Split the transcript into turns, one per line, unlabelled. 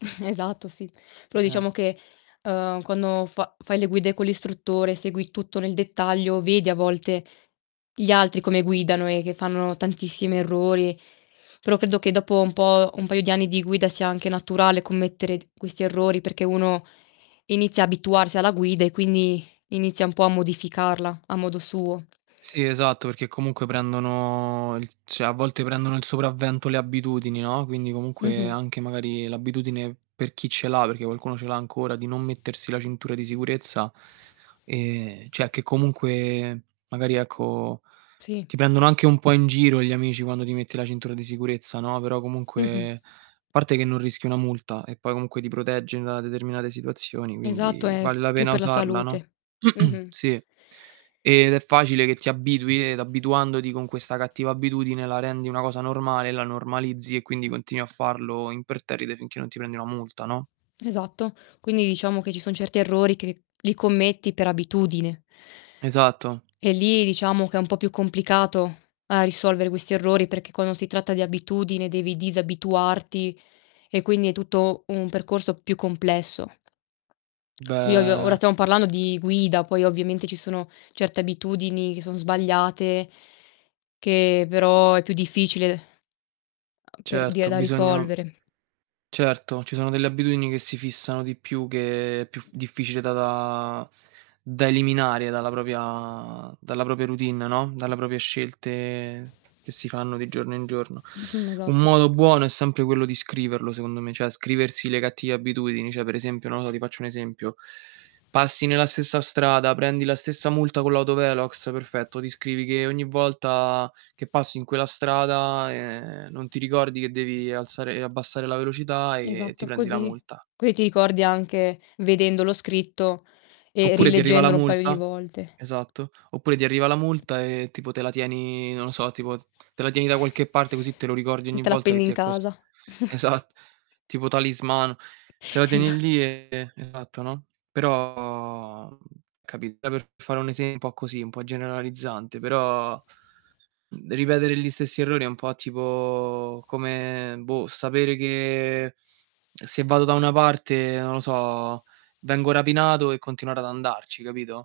Esatto, sì. Però
Eh, eh.
diciamo che, uhm, quando fa fai le guide con l'istruttore, segui tutto nel dettaglio, vedi a volte gli altri come guidano e che fanno tantissimi errori. Però, credo che dopo un po', un paio di anni di guida sia anche naturale commettere d questi errori, perché uno inizia abituarsi alla guida e quindi inizia un po' a modificarla a modo suo.
Sì esatto, perché comunque prendono il cioè, a volte prendono il sopravvento le abitudini, no, quindi comunque
Mh-mh.
anche magari l'abitudine, per chi ce l'ha, perché qualcuno ce l'ha ancora, di non mettersi la cintura di sicurezza, ehm cioè, che comunque, magari, ecco,
Sì.
ti pendono anche un po' in giro gli amici quando ti metti la cintura di sicurezza, no, però
Mh-mh.
comunque parte che non rischi una multa, e poi comunque ti protegge da determinate situazioni,
Esatto,
quindi
è
vale la
più
pena
per la
usarla, no?
salute. Mh-mh.
Sì, ed è facile che ti abitui ed abituandoti con questa cattiva abitudine, la rendi una cosa normale e la normalizzi, e quindi continui a farlo imperterrite finché non ti prendi una multa, no?
Esatto. Quindi, diciamo che ci son certi errori che li commetti per abitudine.
Esatto.
E lì, diciamo, che è un po' più complicato a risolvere questi errori, perché quando si tratta di abitudine devi disabituarti e quindi è tutto un percorso più complesso. Poi, ovvio, ora
Beh
stiamo parlando di guida, poi ovviamente ci sono certe abitudini che son sbagliate che però è più difficile a per di a
Certo,
da
bisogna
risolvere.
Certo, ci sono delle abitudini che si fissano di più, che è più f difficile da da da eliminare dalla propria dalla propria routine, no, dalla propria scelte che si fanno di giorno in giorno.
Mh-mh,
Un
esatto.
modo buono è sempre quello di scriverlo, secondo me, cioè scriversi le cattive abitudini. Cioè, per esempio, nodo ti faccio un esempio: passi nella stessa strada, prendi la stessa multa con l'autovelox, perfetto, ti scrivi che ogni volta che passi in quella strada, ehm, non ti ricordi che devi alzare e abbassare la velocità e ti
Esatto,
prendi la
così
multa.
così ti ricordi anche vedendolo scritto e
Oppure ti arriva la
rileggendolo un paio di
multa
volte.
esatto, oppure ti arriva la multa e, tipo, te la tieni, non lo so, tipo te la tieni da qualche parte così te lo ricordi
Mh,
ogni
te la
volta che
appendi
ti
in
è cos
casa.
esat tipo talismano. Te la tieni
Esa
lì, e, esatto, no, però, mhmm, capito, è per fare un esempio un po' così, un po' generalizzante però, mhmm, ripetere gli stessi errori è un po' tipo come, boh, sapere che se vado da una parte, non lo so, vengo rapinato e continuare ad andarci, capito?